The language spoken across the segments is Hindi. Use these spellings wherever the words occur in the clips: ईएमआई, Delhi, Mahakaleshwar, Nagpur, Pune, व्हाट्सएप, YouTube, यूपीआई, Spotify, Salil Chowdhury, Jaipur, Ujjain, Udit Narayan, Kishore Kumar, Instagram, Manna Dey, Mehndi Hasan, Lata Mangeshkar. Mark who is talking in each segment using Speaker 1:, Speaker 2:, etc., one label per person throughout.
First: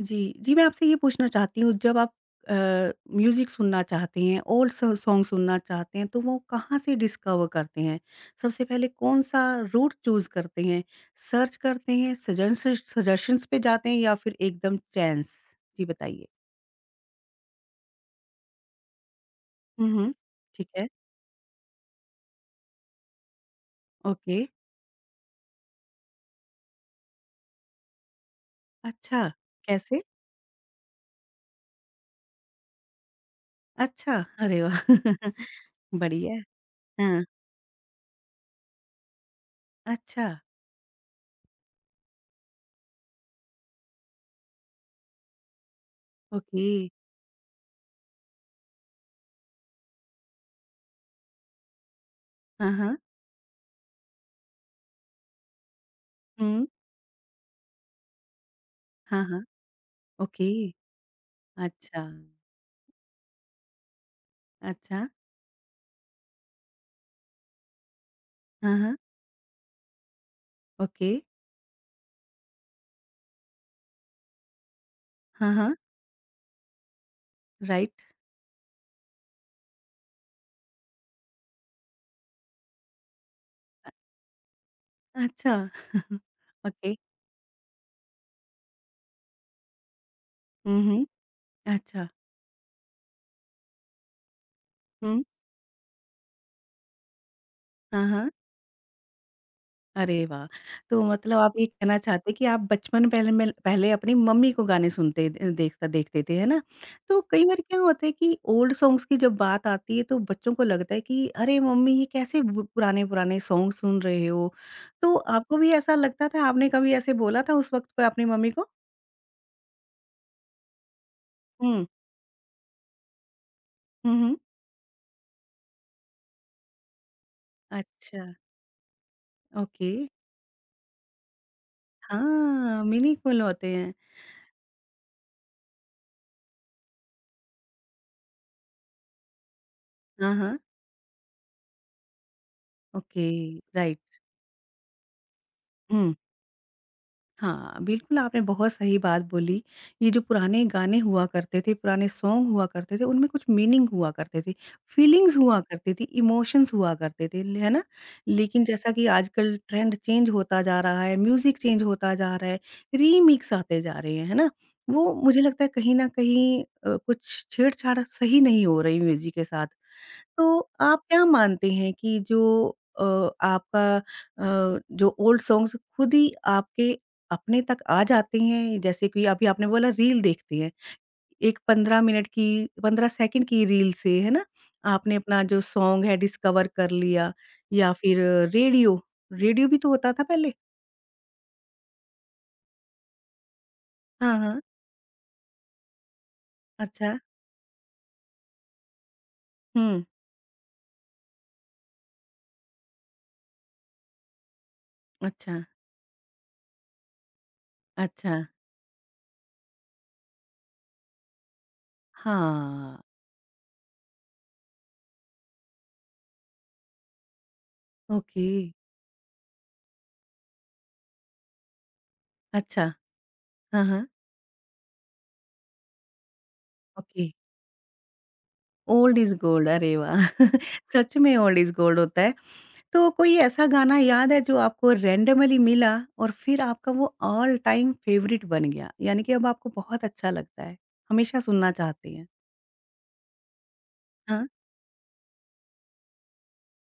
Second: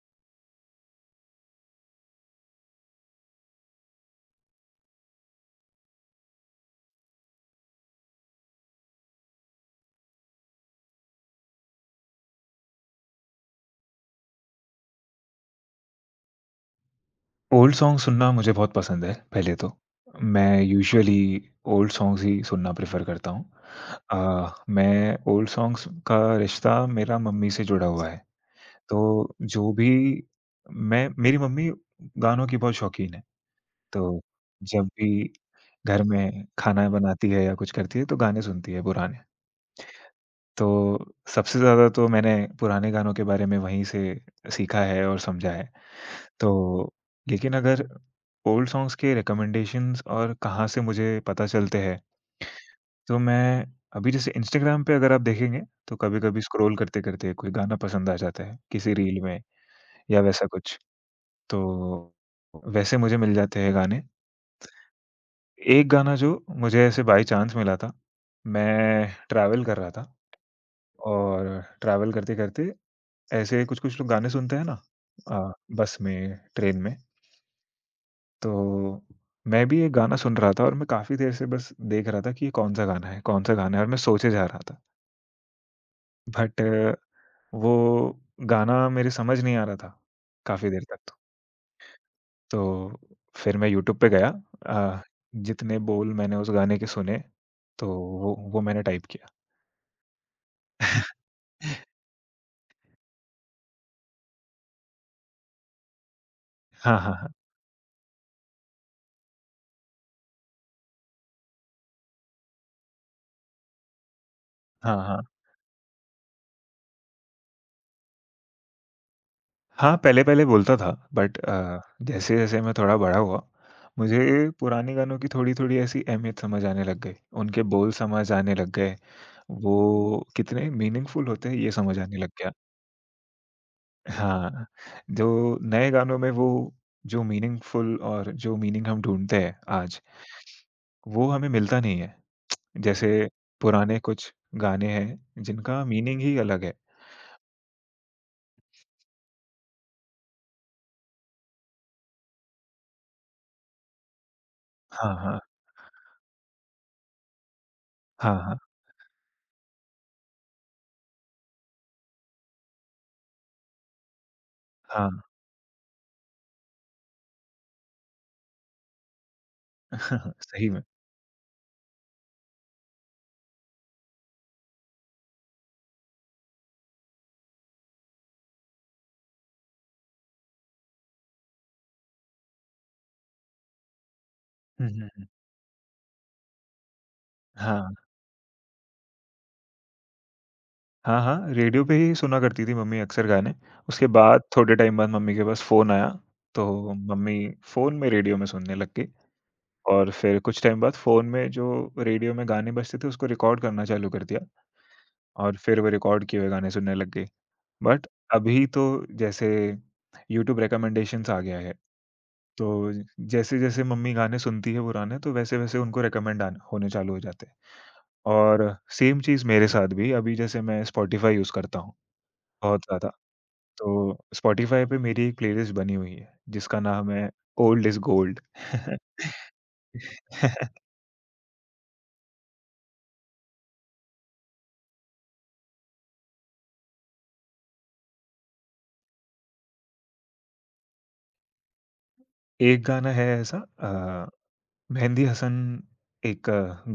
Speaker 1: जी, जी मैं आपसे ये पूछना चाहती हूँ जब आप अ, म्यूज़िक सुनना चाहते हैं, ओल्ड स सॉन्ग सुनना चाहते हैं, तो वो कहाँ से डिस्कवर करते हैं? सबसे पहले कौन-सा रूट चूज़ करते हैं? सर्च करते हैं, सजेशन सजेशंस पे जाते हैं या फिर एकदम चांस? जी बताइए।
Speaker 2: ओल्ड सॉन्ग सुनना मुझे बहुत पसंद है, पहले तो।
Speaker 1: हुँ, हुँ।
Speaker 2: मैं
Speaker 1: ठीक है,
Speaker 2: यूजुअली ओल्ड सॉन्ग्स ही सुनना प्रेफ़र करता हूँ।
Speaker 1: ओके।
Speaker 2: मैं ओल्ड सॉन्ग्स का रिश्ता मेरा मम्मी से जुड़ा हुआ है।
Speaker 1: अच्छा,
Speaker 2: तो जो भी
Speaker 1: कैसे?
Speaker 2: मैं मेरी मम्मी गानों की बहुत शौकीन है।
Speaker 1: अच्छा,
Speaker 2: तो
Speaker 1: अरे वाह!
Speaker 2: जब भी घर
Speaker 1: बढ़िया है।
Speaker 2: में खाना
Speaker 1: हाँ,
Speaker 2: बनाती है या कुछ करती है, तो गाने सुनती है पुराने।
Speaker 1: अच्छा,
Speaker 2: तो सबसे ज़्यादा तो मैंने पुराने गानों के बारे में वहीं से सीखा है और समझा है।
Speaker 1: ओके।
Speaker 2: तो लेकिन अगर ओल्ड सॉन्ग्स के रिकमेंडेशंस और कहाँ से मुझे पता चलते हैं,
Speaker 1: हाँ, हाँ।
Speaker 2: तो मैं अभी जैसे इंस्टाग्राम पे अगर आप देखेंगे, तो कभी-कभी
Speaker 1: हुँ,
Speaker 2: स्क्रॉल करते-करते कोई गाना पसंद आ जाता है, किसी रील
Speaker 1: हाँ,
Speaker 2: में
Speaker 1: हाँ,
Speaker 2: या वैसा
Speaker 1: ओके।
Speaker 2: कुछ।
Speaker 1: अच्छा,
Speaker 2: तो वैसे मुझे मिल जाते हैं गाने।
Speaker 1: अच्छा।
Speaker 2: एक गाना जो मुझे ऐसे बाय चांस मिला था,
Speaker 1: हाँ, हाँ।
Speaker 2: मैं ट्रैवल कर रहा था
Speaker 1: ओके,
Speaker 2: और ट्रैवल करते-करते ऐसे कुछ-कुछ लोग गाने सुनते हैं ना,
Speaker 1: हाँ,
Speaker 2: अ,
Speaker 1: हाँ,
Speaker 2: बस में, ट्रेन में।
Speaker 1: राइट,
Speaker 2: तो मैं भी ये गाना सुन रहा था और मैं काफ़ी देर से बस देख रहा था कि ये कौन-सा गाना है और मैं सोचे जा रहा था।
Speaker 1: अच्छा
Speaker 2: बट
Speaker 1: ओके,
Speaker 2: वो गाना मेरे समझ नहीं आ रहा था, काफ़ी
Speaker 1: हुँ,
Speaker 2: देर तक
Speaker 1: हुँ,
Speaker 2: तो।
Speaker 1: अच्छा,
Speaker 2: तो फिर मैं यूट्यूब पे गया, अ,
Speaker 1: हुँ,
Speaker 2: जितने बोल मैंने उस गाने के सुने, तो
Speaker 1: हाँ, हाँ,
Speaker 2: वो मैंने टाइप किया।
Speaker 1: अरे वाह! तो मतलब आप ये कहना चाहते हैं कि आप बचपन पहले में पहले अपनी मम्मी को गाने सुनते देखता देखते थे, है ना?
Speaker 2: हाँ, हाँ,
Speaker 1: तो
Speaker 2: हाँ।
Speaker 1: कई बार क्या होता है कि ओल्ड सॉन्ग्स की जब बात आती है तो बच्चों को लगता है कि अरे मम्मी ये कैसे ब पुराने-पुराने सॉन्ग सुन रहे हो?
Speaker 2: हाँ,
Speaker 1: तो
Speaker 2: हाँ।
Speaker 1: आपको भी ऐसा लगता था? आपने कभी ऐसे बोला था उस वक़्त पे अपनी मम्मी को?
Speaker 2: हाँ, पहले-पहले बोलता था बट
Speaker 1: हुँ,
Speaker 2: जैसे-जैसे मैं थोड़ा बड़ा हुआ,
Speaker 1: हुँ, हुँ,
Speaker 2: मुझे पुराने गानों की थोड़ी-थोड़ी ऐसी अहमियत समझ आने लग गई। उनके बोल
Speaker 1: अच्छा,
Speaker 2: समझ आने लग गए,
Speaker 1: ओके।
Speaker 2: वो कितने मीनिंगफुल होते हैं ये समझ आने लग गया।
Speaker 1: हाँ, मीनिंगफुल होते हैं।
Speaker 2: हाँ, जो नए गानों में वो जो मीनिंगफुल और जो मीनिंग हम ढूँढते हैं आज,
Speaker 1: हाँ, हाँ,
Speaker 2: वो हमें मिलता नहीं है। जैसे
Speaker 1: ओके, राइट।
Speaker 2: पुराने कुछ गाने हैं जिनका
Speaker 1: हुँ,
Speaker 2: मीनिंग ही अलग है।
Speaker 1: हाँ, बिल्कुल आपने बहुत सही बात बोली। ये जो पुराने गाने हुआ करते थे, पुराने सॉन्ग हुआ करते थे, उनमें कुछ मीनिंग हुआ करते थे,
Speaker 2: हाँ,
Speaker 1: फीलिंग्स
Speaker 2: हाँ।
Speaker 1: हुआ करती थी, इमोशंस हुआ करते थे, है ना?
Speaker 2: हाँ, हाँ।
Speaker 1: लेकिन जैसा कि आजकल ट्रेंड चेंज होता जा रहा है, म्यूज़िक चेंज होता जा रहा है, रीमिक्स आते जा रहे हैं, है ना?
Speaker 2: हाँ,
Speaker 1: वो मुझे लगता है कहीं न कहीं कुछ छेड़छाड़ सही नहीं हो रही म्यूज़िक के साथ। तो
Speaker 2: सही में।
Speaker 1: आप क्या मानते हैं कि जो अ, आपका जो ओल्ड सॉन्ग्स खुद ही आपके अपने तक आ जाते हैं जैसे कि अभी आपने बोला रील देखते हैं एक 15 सेकंड की रील से है ना
Speaker 2: हुँ,
Speaker 1: आपने
Speaker 2: हुँ।
Speaker 1: अपना जो सॉन्ग है डिस्कवर कर लिया या
Speaker 2: हाँ।
Speaker 1: फिर रेडियो रेडियो भी तो होता था पहले।
Speaker 2: हाँ, हाँ, रेडियो पे ही सुना करती थी मम्मी अक्सर गाने। उसके
Speaker 1: हाँ
Speaker 2: बाद
Speaker 1: हाँ
Speaker 2: थोड़े टाइम बाद मम्मी के पास फ़ोन आया, तो
Speaker 1: अच्छा
Speaker 2: मम्मी फ़ोन में रेडियो में सुनने लग गई
Speaker 1: हम्म
Speaker 2: और फिर कुछ टाइम बाद फ़ोन में जो रेडियो में गाने बजते थे उसको रिकॉर्ड करना चालू कर दिया
Speaker 1: अच्छा
Speaker 2: और फिर वो रिकॉर्ड किए हुए गाने सुनने लग गई। बट
Speaker 1: अच्छा
Speaker 2: अभी तो जैसे यूट्यूब रिकमेंडेशंस आ गया है, तो
Speaker 1: हाँ
Speaker 2: जैसे-जैसे मम्मी गाने सुनती है पुराने तो वैसे-वैसे उनको रिकमेंड आन होने चालू हो जाते हैं
Speaker 1: ओके
Speaker 2: और सेम चीज़ मेरे साथ भी अभी जैसे मैं स्पॉटिफ़ाई यूज़ करता हूँ, बहुत
Speaker 1: अच्छा
Speaker 2: ज़्यादा।
Speaker 1: हाँ हाँ
Speaker 2: तो स्पॉटिफ़ाई पे मेरी एक प्लेलिस्ट बनी हुई है, जिसका नाम
Speaker 1: ओके
Speaker 2: है old is gold.
Speaker 1: Old is gold अरे वाह। सच में ओल्ड इज़ गोल्ड होता है। तो कोई ऐसा गाना याद है जो आपको रैंडमली मिला और फिर आपका वो ऑल टाइम फ़ेवरेट बन गया? यानी कि अब आपको बहुत अच्छा लगता है, हमेशा सुनना चाहते हैं?
Speaker 2: एक गाना है ऐसा,
Speaker 1: हाँ,
Speaker 2: मेहंदी हसन एक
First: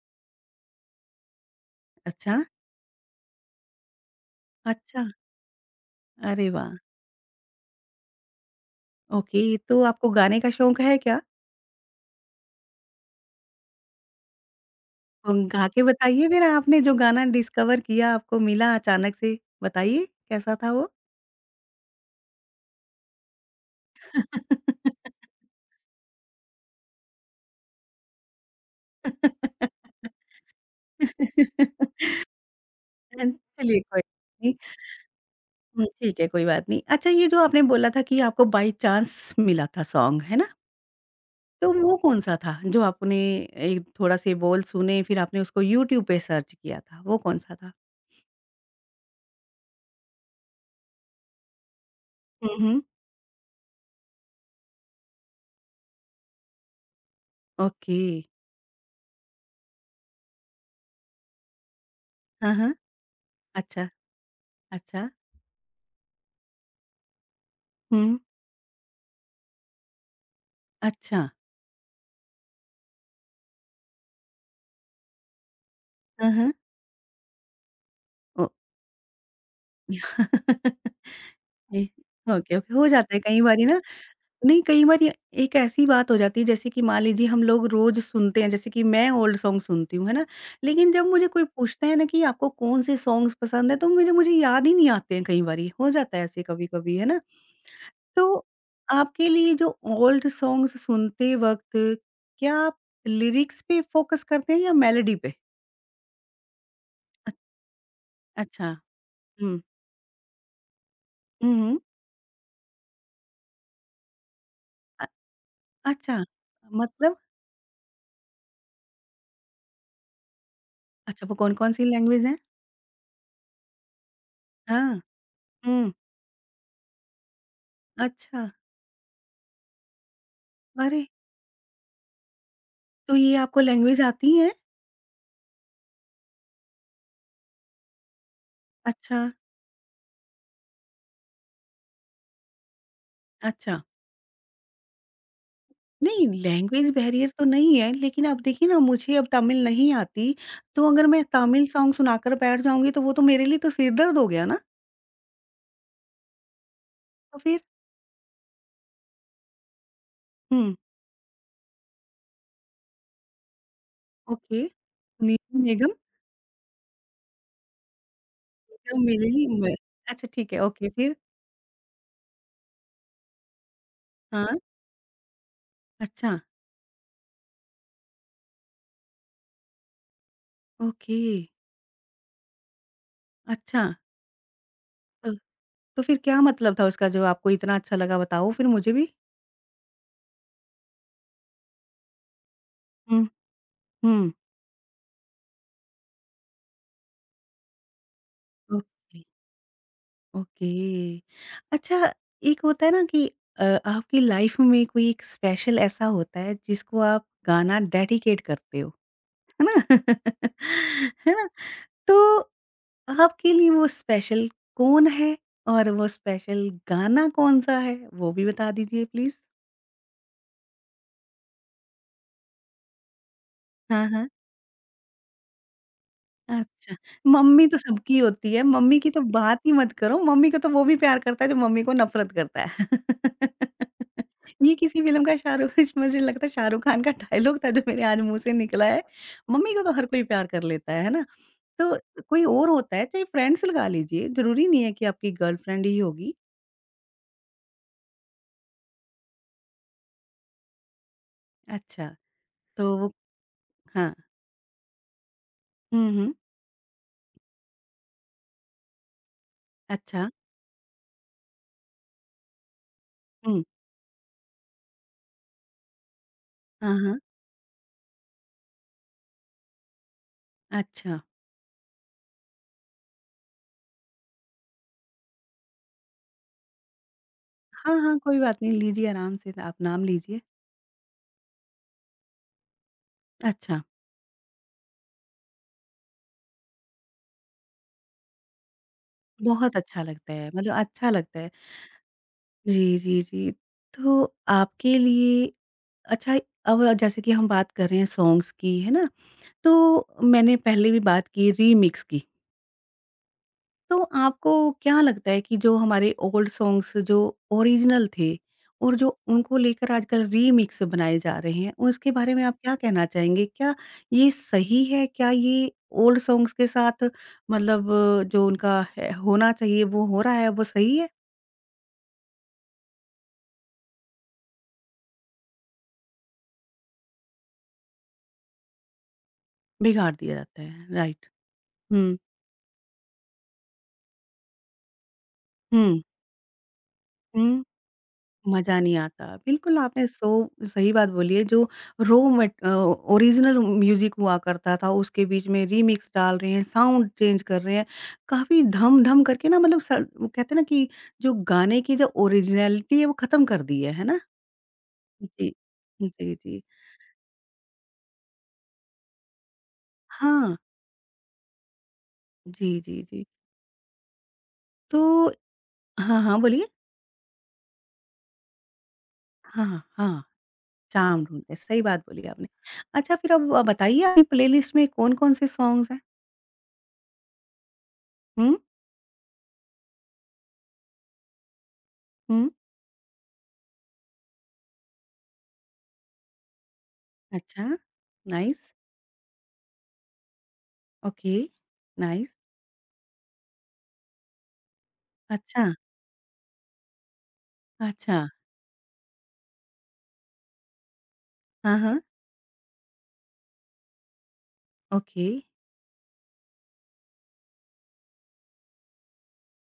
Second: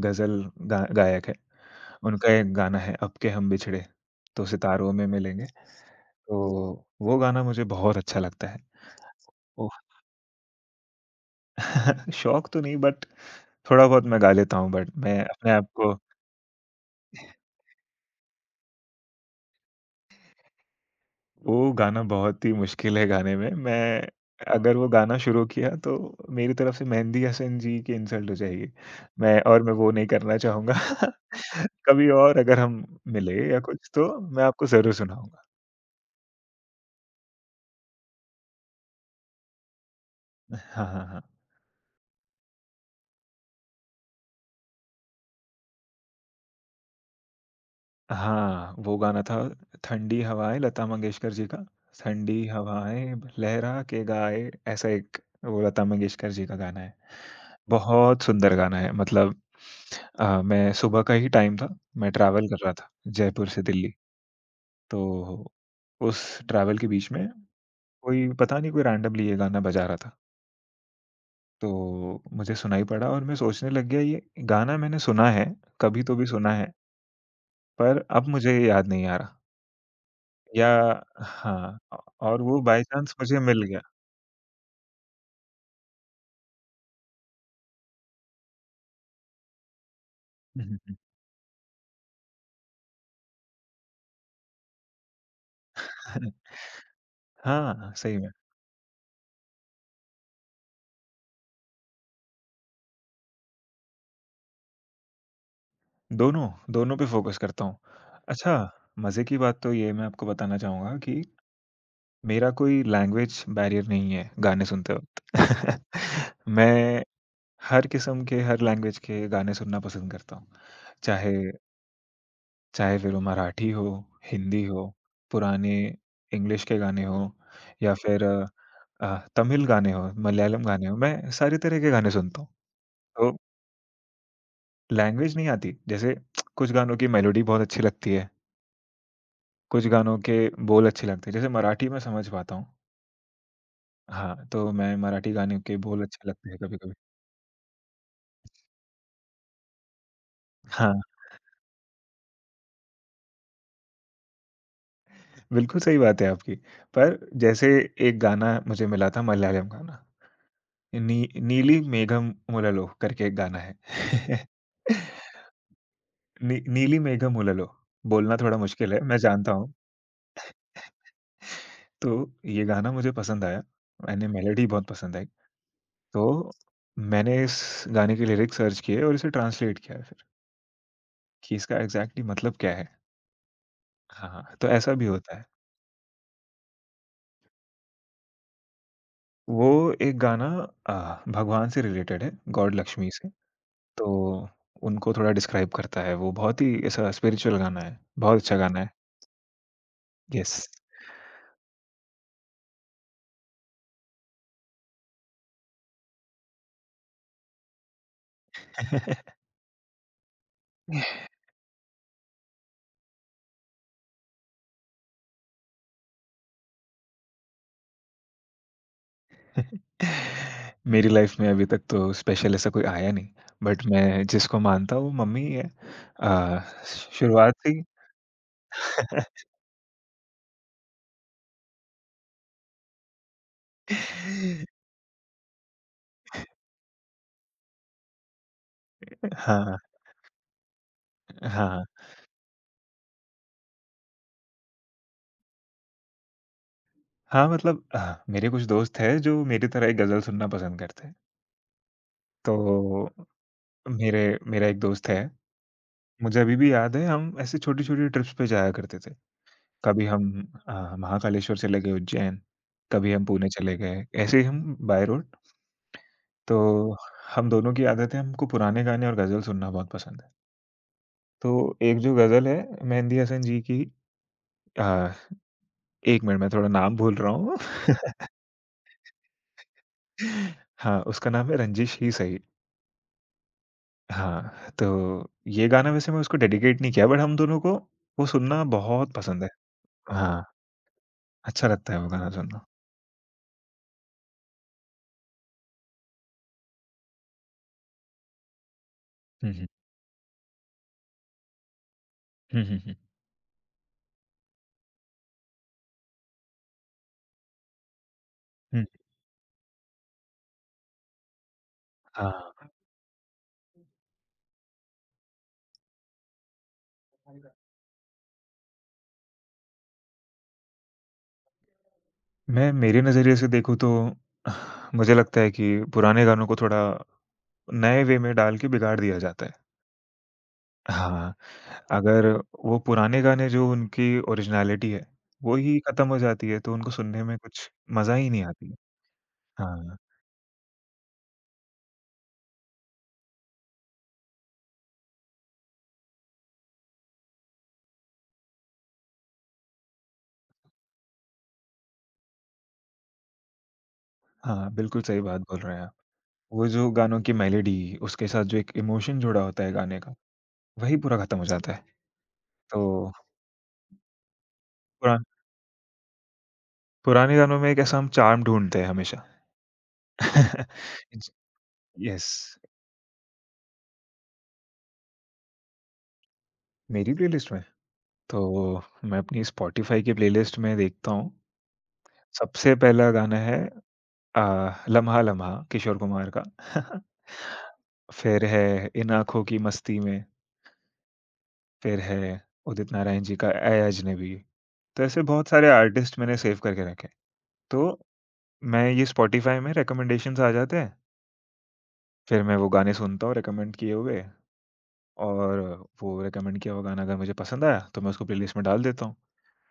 Speaker 2: ग़ज़ल गा गायक है। उनका
Speaker 1: अच्छा,
Speaker 2: एक गाना है अब के हम बिछड़े तो सितारों
Speaker 1: अच्छा।
Speaker 2: में मिलेंगे। तो
Speaker 1: अरे वाह!
Speaker 2: वो गाना मुझे बहुत अच्छा लगता है।
Speaker 1: Okay,
Speaker 2: oh!
Speaker 1: तो आपको गाने का शौक है क्या?
Speaker 2: शौक तो नहीं बट थोड़ा बहुत मैं गा लेता हूँ बट मैं अपने
Speaker 1: गा
Speaker 2: आप
Speaker 1: के
Speaker 2: को
Speaker 1: बताइए फिर आपने जो गाना डिस्कवर किया, आपको मिला अचानक से, बताइए कैसा था वो?
Speaker 2: वो गाना बहुत ही मुश्किल है गाने में। मैं अगर वो गाना शुरू किया तो मेरी तरफ से मेहंदी हसन जी की इंसल्ट हो जाएगी। मैं और मैं वो नहीं करना चाहूँगा। कभी और अगर हम मिले या
Speaker 1: चलिए
Speaker 2: कुछ
Speaker 1: कोई
Speaker 2: तो मैं आपको ज़रूर सुनाऊँगा।
Speaker 1: हुँ, ठीक है, कोई बात नहीं। अच्छा ये जो आपने बोला था कि आपको बाय चांस मिला था सॉन्ग, है ना?
Speaker 2: हाँ, हाँ, हाँ।
Speaker 1: तो वो कौन-सा था जो आपने एक थोड़ा-से बोल सुने फिर आपने उसको यूट्यूब पे सर्च किया था, वो कौन-सा था?
Speaker 2: हाँ, वो गाना था ठंडी हवाएँ लता मंगेशकर जी का, ठंडी
Speaker 1: हुँ, हुँ,
Speaker 2: हवाएँ लहरा के गाए ऐसा एक वो लता मंगेशकर जी का गाना है।
Speaker 1: ओके।
Speaker 2: बहुत सुंदर गाना है मतलब, मैं सुबह का ही टाइम था, मैं ट्रैवल
Speaker 1: हाँ,
Speaker 2: कर रहा
Speaker 1: हाँ।
Speaker 2: था जयपुर से
Speaker 1: अच्छा,
Speaker 2: दिल्ली।
Speaker 1: अच्छा।
Speaker 2: तो उस ट्रैवल के बीच में
Speaker 1: हुँ,
Speaker 2: कोई पता नहीं कोई रैंडमली ये गाना बजा रहा था।
Speaker 1: अच्छा।
Speaker 2: तो मुझे सुनाई पड़ा और मैं सोचने लग गया ये गाना मैंने सुना है, कभी तो भी
Speaker 1: हाँ, हाँ।
Speaker 2: सुना है, पर अब
Speaker 1: ओ
Speaker 2: मुझे ये याद नहीं आ रहा। या हाँ,
Speaker 1: ए
Speaker 2: और
Speaker 1: ओके,
Speaker 2: वो
Speaker 1: ओके।
Speaker 2: बाय
Speaker 1: हो जाता
Speaker 2: चांस
Speaker 1: है
Speaker 2: मुझे
Speaker 1: कई
Speaker 2: मिल
Speaker 1: बारी ना।
Speaker 2: गया।
Speaker 1: नहीं, कई बार ये एक ऐसी बात हो जाती है जैसे कि मान लीजिए हम लोग रोज़ सुनते हैं जैसे कि मैं ओल्ड सॉन्ग सुनती हूँ, है ना? लेकिन जब मुझे कोई पूछता है ना कि आपको कौन-से सॉन्ग्स पसंद है तो मुझे मुझे याद ही नहीं आते हैं कई बारी, हो जाता है ऐसे कभी-कभी, है ना?
Speaker 2: हाँ, सही में।
Speaker 1: तो आपके लिए जो ओल्ड सॉन्ग्स सुनते वक़्त क्या आप लिरिक्स पे फ़ोकस करते हैं या मेलोडी पे?
Speaker 2: दोनों, दोनों पे
Speaker 1: अ,
Speaker 2: फ़ोकस करता हूँ।
Speaker 1: अच्छा,
Speaker 2: अच्छा, मज़े की
Speaker 1: हुँ,
Speaker 2: बात तो ये मैं आपको बताना चाहूँगा कि
Speaker 1: हुँ, हुँ।
Speaker 2: मेरा कोई लैंग्वेज बैरियर नहीं है गाने सुनते
Speaker 1: अ,
Speaker 2: वक़्त।
Speaker 1: अच्छा,
Speaker 2: मैं
Speaker 1: मतलब?
Speaker 2: हर किस्म के, हर लैंग्वेज के गाने सुनना पसंद करता हूँ।
Speaker 1: अच्छा, वो
Speaker 2: चाहे
Speaker 1: कौन-कौन सी लैंग्वेज हैं?
Speaker 2: चाहे फिर वो मराठी हो, हिंदी हो,
Speaker 1: हाँ,
Speaker 2: पुराने
Speaker 1: हुँ,
Speaker 2: इंग्लिश के गाने हों या फिर
Speaker 1: अच्छा,
Speaker 2: तमिल गाने हों, मलयालम गाने हों,
Speaker 1: अरे!
Speaker 2: मैं सारे तरह के गाने सुनता हूँ।
Speaker 1: तो ये
Speaker 2: तो
Speaker 1: आपको लैंग्वेज आती है?
Speaker 2: लैंग्वेज नहीं आती, जैसे कुछ गानों की मेलोडी बहुत अच्छी लगती है,
Speaker 1: अच्छा,
Speaker 2: कुछ गानों के बोल अच्छे लगते हैं, जैसे मराठी में समझ पाता हूँ।
Speaker 1: अच्छा।
Speaker 2: हाँ, तो मैं मराठी गाने के बोल
Speaker 1: नहीं,
Speaker 2: अच्छे लगते हैं
Speaker 1: लैंग्वेज
Speaker 2: कभी-कभी।
Speaker 1: बैरियर तो नहीं है, लेकिन आप देखिए ना मुझे अब तमिल नहीं आती, तो
Speaker 2: हाँ,
Speaker 1: अगर मैं तमिल सॉन्ग सुनाकर बैठ जाऊँगी तो वो तो मेरे लिए तो सिर दर्द हो गया ना।
Speaker 2: बिल्कुल सही बात है आपकी। पर
Speaker 1: तो फिर
Speaker 2: जैसे एक गाना मुझे मिला था मलयालम गाना।
Speaker 1: हुँ,
Speaker 2: नी नीली मेघम मुललो करके एक गाना है।
Speaker 1: ओके। नीलम निगम
Speaker 2: नी नीली मेघम मुललो बोलना थोड़ा मुश्किल है,
Speaker 1: निगम
Speaker 2: मैं
Speaker 1: मेरे लिए
Speaker 2: जानता हूँ।
Speaker 1: मैं अच्छा ठीक है, ओके फिर?
Speaker 2: तो ये गाना मुझे पसंद आया, मैंने
Speaker 1: हाँ,
Speaker 2: मेलोडी बहुत पसंद आई। तो
Speaker 1: अच्छा,
Speaker 2: मैंने इस गाने के लिरिक्स सर्च किए और इसे ट्रांसलेट किया फिर
Speaker 1: ओके,
Speaker 2: कि इसका एग्ज़ैक्टली मतलब क्या है?
Speaker 1: अच्छा।
Speaker 2: हाँ, तो ऐसा भी
Speaker 1: तो
Speaker 2: होता है।
Speaker 1: तो फिर क्या मतलब था उसका जो आपको इतना अच्छा लगा बताओ फिर मुझे भी?
Speaker 2: वो एक गाना भगवान से रिलेटेड है, गॉड लक्ष्मी
Speaker 1: हुँ,
Speaker 2: से। तो
Speaker 1: हुँ,
Speaker 2: उनको थोड़ा डिस्क्राइब करता है, वो बहुत ही ऐसा स्पिरिचुअल गाना है, बहुत अच्छा गाना है।
Speaker 1: ओके।
Speaker 2: यस।
Speaker 1: ओके। अच्छा एक होता है ना कि आपकी लाइफ में कोई एक स्पेशल ऐसा होता है जिसको आप गाना डेडिकेट करते हो, है ना? है ना? तो आपके लिए वो स्पेशल कौन है और वो स्पेशल गाना कौन-सा है? वो भी बता दीजिए प्लीज़?
Speaker 2: मेरी लाइफ में अभी तक तो स्पेशल ऐसा कोई आया नहीं, बट
Speaker 1: हाँ,
Speaker 2: मैं
Speaker 1: हाँ।
Speaker 2: जिसको मानता हूँ वो मम्मी ही है। अ,
Speaker 1: अच्छा,
Speaker 2: शुरुआत
Speaker 1: मम्मी
Speaker 2: से
Speaker 1: तो
Speaker 2: ही।
Speaker 1: सबकी होती है, मम्मी की तो बात ही मत करो, मम्मी को तो वो भी प्यार करता है जो मम्मी को नफ़रत करता है। ये किसी फ़िल्म का शाहरुख मुझे लगता है शाहरुख खान का डायलॉग था जो मेरे आज मुँह से निकला है, मम्मी
Speaker 2: हाँ,
Speaker 1: को तो हर कोई प्यार कर लेता है ना?
Speaker 2: हाँ।
Speaker 1: तो कोई और होता है चाहे फ्रेंड्स लगा लीजिए, ज़रूरी नहीं है कि आपकी गर्लफ्रेंड ही होगी।
Speaker 2: हाँ, मतलब, मेरे कुछ दोस्त हैं जो मेरी तरह ही गज़ल सुनना पसंद करते हैं।
Speaker 1: अच्छा, तो
Speaker 2: तो
Speaker 1: वो हाँ,
Speaker 2: मेरे मेरा एक दोस्त है,
Speaker 1: हुँ, हुँ,
Speaker 2: मुझे अभी भी याद है हम ऐसे छोटी-छोटी ट्रिप्स पे जाया करते थे। कभी
Speaker 1: अच्छा,
Speaker 2: हम महाकालेश्वर चले गए उज्जैन, कभी हम पुणे
Speaker 1: हुँ,
Speaker 2: चले गए, ऐसे ही हम बाय रोड। तो
Speaker 1: हाँ, हाँ,
Speaker 2: हम दोनों की आदत है, हमको पुराने गाने और गज़ल सुनना बहुत पसंद है।
Speaker 1: अच्छा।
Speaker 2: तो एक जो गज़ल है मेहंदी हसन जी की, अ, 1 मिनट मैं थोड़ा नाम भूल रहा हूँ।
Speaker 1: हाँ, हाँ, कोई बात नहीं लीजिए आराम से आप नाम लीजिए।
Speaker 2: हाँ, उसका नाम है रंजिश ही सही।
Speaker 1: अच्छा।
Speaker 2: हाँ, तो ये गाना वैसे मैं उसको डेडिकेट नहीं किया बट हम दोनों को वो सुनना बहुत पसंद है।
Speaker 1: बहुत अच्छा लगता
Speaker 2: हाँ,
Speaker 1: है, मतलब अच्छा लगता है।
Speaker 2: अच्छा लगता है वो गाना सुनना।
Speaker 1: जी, जी, जी। तो आपके लिए अच्छा अब जैसे कि हम बात कर रहे हैं सॉन्ग्स की, है ना?
Speaker 2: हुँ, हुँ।
Speaker 1: तो मैंने पहले भी बात की रीमिक्स की,
Speaker 2: हुँ, हुँ, हुँ।
Speaker 1: तो आपको क्या लगता है कि जो हमारे ओल्ड सॉन्ग्स जो ओरिजिनल थे
Speaker 2: हुँ,
Speaker 1: और जो उनको लेकर आजकल रीमिक्स बनाए जा रहे हैं, उसके बारे में आप क्या
Speaker 2: हाँ।
Speaker 1: कहना चाहेंगे? क्या ये सही है? क्या ये ओल्ड सॉन्ग्स के साथ मतलब जो उनका है होना चाहिए वो हो रहा है, वो सही है?
Speaker 2: मैं मेरे नज़रिए से देखूँ तो मुझे लगता है कि पुराने गानों को थोड़ा नए वे में डाल के बिगाड़ दिया जाता है।
Speaker 1: बिगाड़ दिया जाता है, राइट।
Speaker 2: हाँ,
Speaker 1: हुँ,
Speaker 2: अगर वो पुराने गाने जो उनकी ओरिजिनैलिटी है, वो ही
Speaker 1: हुँ,
Speaker 2: खत्म हो जाती है, तो उनको सुनने में
Speaker 1: हुँ,
Speaker 2: कुछ मज़ा ही नहीं आती।
Speaker 1: मज़ा नहीं आता। बिल्कुल,
Speaker 2: हाँ,
Speaker 1: आपने सही बात बोली है जो रॉ मट अ, ओरिजिनल म्यूज़िक हुआ करता था, उसके बीच में रीमिक्स डाल रहे हैं, साउंड चेंज कर रहे हैं, काफ़ी धम-धम करके ना मतलब स वो कहते हैं ना कि जो गाने की जो ओरिजिनैलिटी है वो ख़त्म कर दी है ना?
Speaker 2: हाँ, बिल्कुल सही बात
Speaker 1: जी।
Speaker 2: बोल रहे हैं आप।
Speaker 1: जी, जी।
Speaker 2: वो जो गानों की मेलोडी, उसके साथ जो एक इमोशन जुड़ा होता है गाने का,
Speaker 1: हाँ।
Speaker 2: वही पूरा खत्म हो जाता है।
Speaker 1: जी, जी,
Speaker 2: तो
Speaker 1: जी। तो
Speaker 2: पुरा
Speaker 1: हाँ, हाँ, बोलिए।
Speaker 2: पुराने गानों में एक ऐसा हम चार्म ढूँढते हैं हमेशा।
Speaker 1: हाँ, हाँ। चार्म
Speaker 2: ज
Speaker 1: ढूँढते, सही बात बोली
Speaker 2: यस,
Speaker 1: आपने। अच्छा फिर अब बताइए आपकी प्लेलिस्ट में कौन-कौन से सॉन्ग्स हैं?
Speaker 2: मेरी प्लेलिस्ट में? तो
Speaker 1: हुँ,
Speaker 2: मैं अपनी स्पॉटिफ़ाई की प्लेलिस्ट में देखता हूँ,
Speaker 1: हुँ,
Speaker 2: सबसे पहला गाना है अ, लम्हा लम्हा किशोर कुमार का।
Speaker 1: अच्छा,
Speaker 2: फिर
Speaker 1: नाइस,
Speaker 2: है इन आँखों की मस्ती में,
Speaker 1: ओके,
Speaker 2: फिर है
Speaker 1: नाइस,
Speaker 2: उदित नारायण जी का ऐ अजनबी। तो ऐसे बहुत
Speaker 1: अच्छा,
Speaker 2: सारे आर्टिस्ट मैंने सेव करके रखे हैं। तो
Speaker 1: अच्छा,
Speaker 2: मैं ये स्पॉटिफ़ाई में रिकमेंडेशंस आ जाते हैं,
Speaker 1: हाँ, हाँ,
Speaker 2: फिर मैं वो गाने सुनता हूँ रिकमेंड किए हुए
Speaker 1: ओके,
Speaker 2: और वो रिकमेंड किया हुआ गाना अगर मुझे पसंद आया तो मैं उसको प्लेलिस्ट में डाल देता हूँ।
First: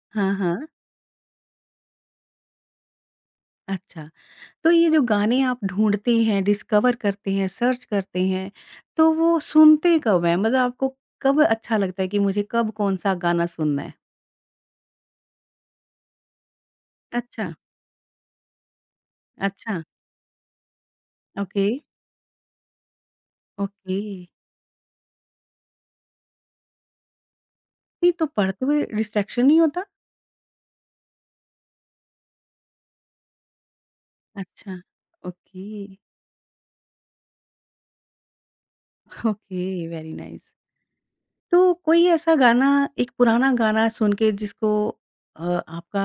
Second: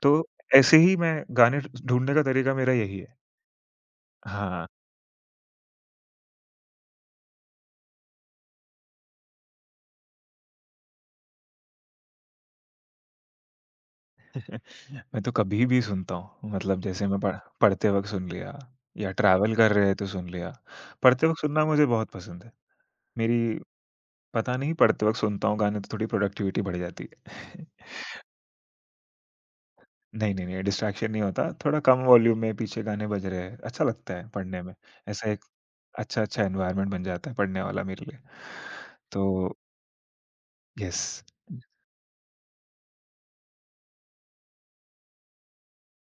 Speaker 2: तो
Speaker 1: हाँ, हाँ,
Speaker 2: ऐसे ही मैं गाने ढूँढने का तरीका मेरा यही है।
Speaker 1: अच्छा।
Speaker 2: हाँ।
Speaker 1: तो ये जो गाने आप ढूँढते हैं, डिस्कवर करते हैं, सर्च करते हैं, तो वो सुनते कब हैं? मतलब आपको कब अच्छा लगता है कि मुझे कब कौन-सा गाना सुनना है?
Speaker 2: मैं तो कभी भी सुनता हूँ। मतलब जैसे मैं पढ़
Speaker 1: अच्छा,
Speaker 2: पढ़ते वक़्त सुन लिया या ट्रैवल कर
Speaker 1: अच्छा,
Speaker 2: रहे हैं तो सुन लिया। पढ़ते वक़्त
Speaker 1: ओके,
Speaker 2: सुनना मुझे बहुत पसंद है। मेरी
Speaker 1: ओके।
Speaker 2: पता नहीं पढ़ते वक़्त सुनता हूँ गाने तो थोड़ी प्रोडक्टिविटी बढ़ जाती है।
Speaker 1: नहीं तो पढ़ते हुए डिस्ट्रैक्शन नहीं होता?
Speaker 2: नहीं, नहीं, नहीं डिस्ट्रैक्शन नहीं होता। थोड़ा कम वॉल्यूम में पीछे गाने बज रहे हैं, अच्छा लगता है पढ़ने में।
Speaker 1: अच्छा,
Speaker 2: ऐसा एक
Speaker 1: ओके,
Speaker 2: अच्छा-अच्छा एनवायरनमेंट बन जाता है पढ़ने वाला मेरे लिए। तो
Speaker 1: ओके, वेरी नाइस।
Speaker 2: यस।
Speaker 1: तो कोई ऐसा गाना, एक पुराना गाना सुन के जिसको अ, आपका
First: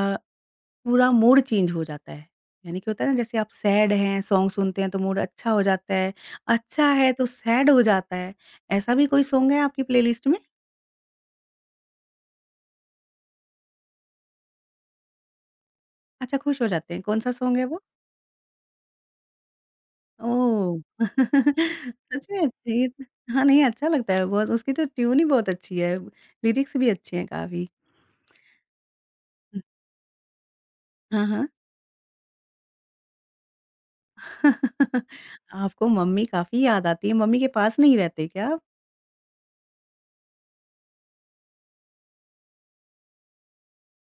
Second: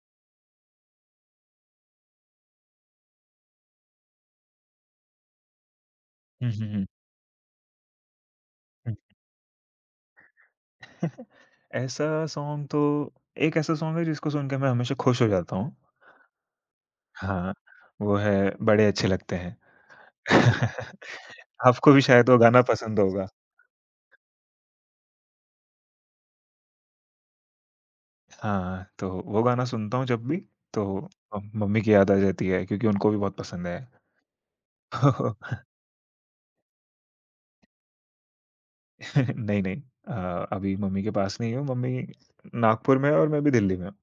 Speaker 1: पूरा मूड चेंज हो जाता है? यानी कि होता है ना जैसे आप सैड हैं, सॉन्ग सुनते हैं तो मूड अच्छा हो जाता है,
Speaker 2: हुँ, हुँ, हुँ,
Speaker 1: अच्छा है तो सैड हो जाता है, ऐसा
Speaker 2: हुँ।
Speaker 1: भी कोई सॉन्ग है आपकी प्लेलिस्ट में?
Speaker 2: ऐसा सॉन्ग तो एक ऐसा सॉन्ग है जिसको सुन के मैं हमेशा खुश हो जाता हूँ।
Speaker 1: अच्छा खुश हो जाते हैं, कौन-सा
Speaker 2: हाँ,
Speaker 1: सॉन्ग है वो?
Speaker 2: वो है बड़े अच्छे लगते हैं।
Speaker 1: ओह!
Speaker 2: आपको भी
Speaker 1: सच
Speaker 2: शायद
Speaker 1: में
Speaker 2: वो गाना
Speaker 1: अच्छा, ये
Speaker 2: पसंद
Speaker 1: तो
Speaker 2: होगा।
Speaker 1: हाँ, नहीं अच्छा लगता है बहुत, उसकी तो ट्यून ही बहुत अच्छी है, लिरिक्स भी अच्छे हैं काफ़ी।
Speaker 2: हाँ, तो वो
Speaker 1: हुँ,
Speaker 2: गाना सुनता हूँ जब भी तो
Speaker 1: हाँ, हाँ।
Speaker 2: मम्मी की याद आ जाती है क्योंकि उनको भी बहुत पसंद है।
Speaker 1: आपको मम्मी काफ़ी याद आती है, मम्मी के पास नहीं रहते क्या आप?
Speaker 2: नहीं, नहीं, अभी मम्मी के पास नहीं हूँ, मम्मी नागपुर में है और मैं भी दिल्ली में हूँ।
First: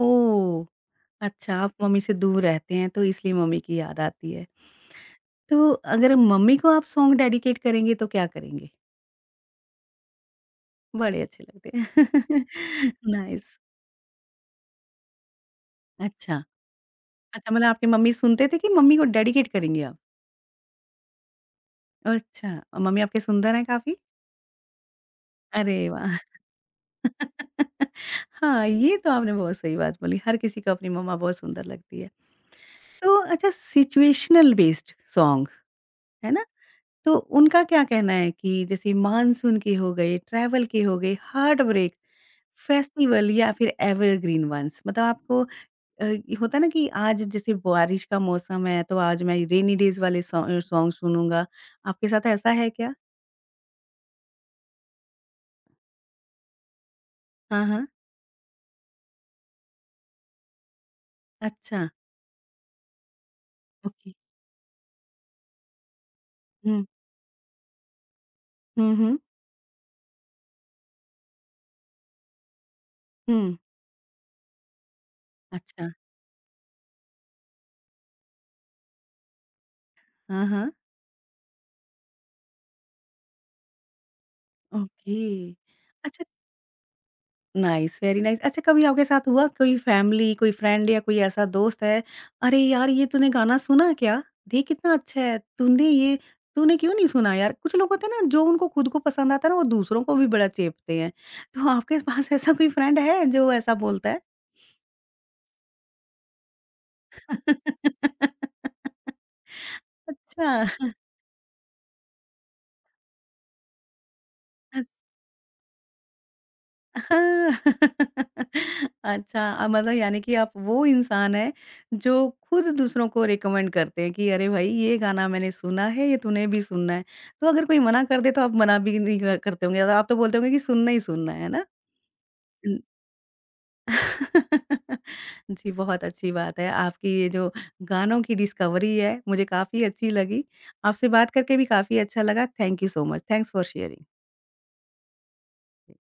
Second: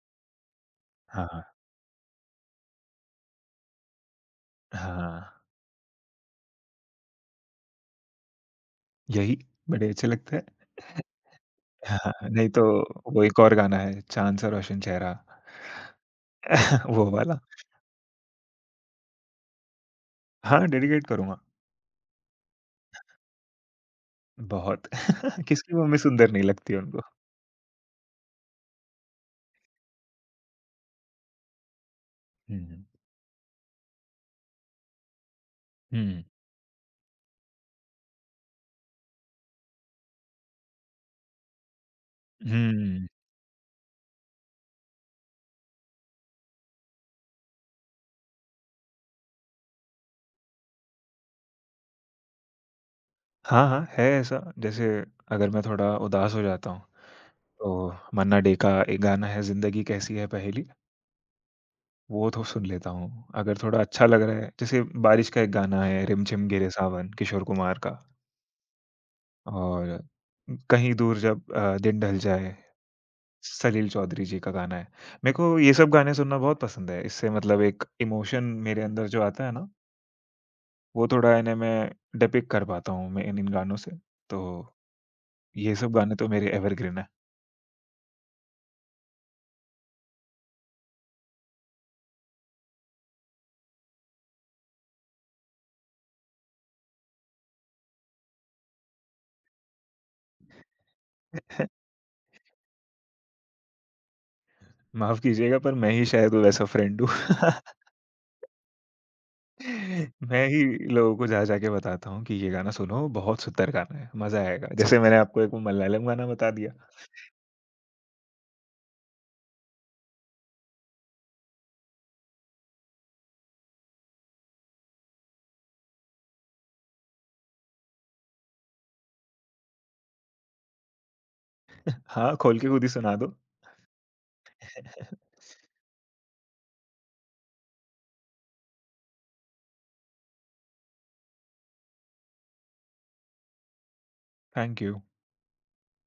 Speaker 1: ओह!
Speaker 2: हाँ,
Speaker 1: अच्छा आप मम्मी से दूर रहते हैं तो इसलिए मम्मी की याद आती है।
Speaker 2: हाँ,
Speaker 1: तो अगर मम्मी को आप सॉन्ग डेडिकेट करेंगे तो क्या करेंगे?
Speaker 2: यही बड़े अच्छे लगते हैं।
Speaker 1: बड़े अच्छे लगते हैं।
Speaker 2: हाँ, नहीं तो वो एक और
Speaker 1: नाइस
Speaker 2: गाना है चाँद सा रोशन चेहरा,
Speaker 1: अच्छा।
Speaker 2: वो वाला।
Speaker 1: अच्छा मतलब आपकी मम्मी सुनते थे कि मम्मी को डेडिकेट करेंगे आप?
Speaker 2: हाँ, डेडिकेट करूँगा।
Speaker 1: अच्छा, और मम्मी आपके सुंदर हैं काफ़ी?
Speaker 2: बहुत। किसकी
Speaker 1: अरे
Speaker 2: मम्मी
Speaker 1: वाह!
Speaker 2: सुंदर नहीं लगती उनको।
Speaker 1: हाँ, ये तो आपने बहुत सही बात बोली, हर किसी को अपनी मम्मा बहुत सुंदर लगती है।
Speaker 2: हुँ।
Speaker 1: तो अच्छा सिचुएशनल बेस्ड सॉन्ग,
Speaker 2: हुँ।
Speaker 1: है ना? तो उनका क्या कहना है कि जैसे मानसून के हो गए, ट्रैवल के हो गए, हार्टब्रेक,
Speaker 2: हुँ।
Speaker 1: फेस्टिवल या फिर एवरग्रीन वन्स? मतलब आपको ये होता है ना कि आज जैसे बारिश का मौसम है, तो आज मैं रेनी डेज़ वाले सॉन्ग सुनूँगा। आपके साथ ऐसा है क्या?
Speaker 2: हाँ, हाँ, है ऐसा। जैसे अगर मैं थोड़ा उदास हो जाता हूँ,
Speaker 1: हाँ, हाँ।
Speaker 2: तो मन्ना डे का एक गाना है ज़िंदगी कैसी है पहेली,
Speaker 1: अच्छा,
Speaker 2: वो तो सुन लेता हूँ। अगर थोड़ा अच्छा
Speaker 1: ओके।
Speaker 2: लग रहा है जैसे बारिश का एक गाना है रिमझिम गिरे
Speaker 1: हुँ।
Speaker 2: सावन, किशोर कुमार का
Speaker 1: हुँ, हुँ।
Speaker 2: और कहीं दूर जब दिन ढल जाए,
Speaker 1: हुँ,
Speaker 2: सलील चौधरी जी का गाना है। मेरे को ये
Speaker 1: अच्छा।
Speaker 2: सब गाने सुनना बहुत पसंद है। इससे मतलब एक इमोशन मेरे अंदर जो आता है ना,
Speaker 1: हाँ, हाँ।
Speaker 2: वो थोड़ा इन्हें मैं डिपिक्ट कर पाता हूँ मैं इन इन गानों से। तो
Speaker 1: ओके।
Speaker 2: ये सब गाने
Speaker 1: अच्छा
Speaker 2: तो मेरे एवरग्रीन हैं।
Speaker 1: Nice, very nice. अच्छा कभी आपके साथ हुआ कोई फैमिली, कोई फ्रेंड या कोई ऐसा दोस्त है, "अरे यार ये तूने गाना सुना क्या? देख कितना अच्छा है। तूने क्यों नहीं सुना यार?" कुछ लोग होते हैं ना जो उनको खुद को पसंद आता है ना वो दूसरों को भी बड़ा चेपते हैं। तो आपके पास ऐसा कोई फ्रेंड है जो ऐसा बोलता है?
Speaker 2: माफ़ कीजिएगा पर मैं ही शायद वैसा फ्रेंड हूँ। मैं ही
Speaker 1: अच्छा।
Speaker 2: लोगों को जा-जा के बताता हूँ कि ये गाना सुनो बहुत सुंदर गाना है, मज़ा आएगा। अच्छा। जैसे मैंने आपको एक वो मलयालम गाना बता दिया।
Speaker 1: हाँ। अच्छा मतलब यानी कि आप वो इंसान हैं जो खुद दूसरों को रिकमेंड करते हैं कि अरे भाई ये गाना मैंने सुना है, ये तूने भी सुनना है। तो अगर कोई मना कर दे तो आप मना भी नहीं कर करते होंगे, आप तो बोलते होंगे कि सुनना ही सुनना है ना?
Speaker 2: हाँ, खोल के
Speaker 1: हुँ।
Speaker 2: खुद ही सुना दो।
Speaker 1: जी, बहुत अच्छी बात है। आपकी ये जो गानों की डिस्कवरी है, मुझे काफ़ी अच्छी लगी। आपसे बात करके भी काफ़ी अच्छा लगा। Thank you so much. Thanks for sharing.
Speaker 2: Thank you.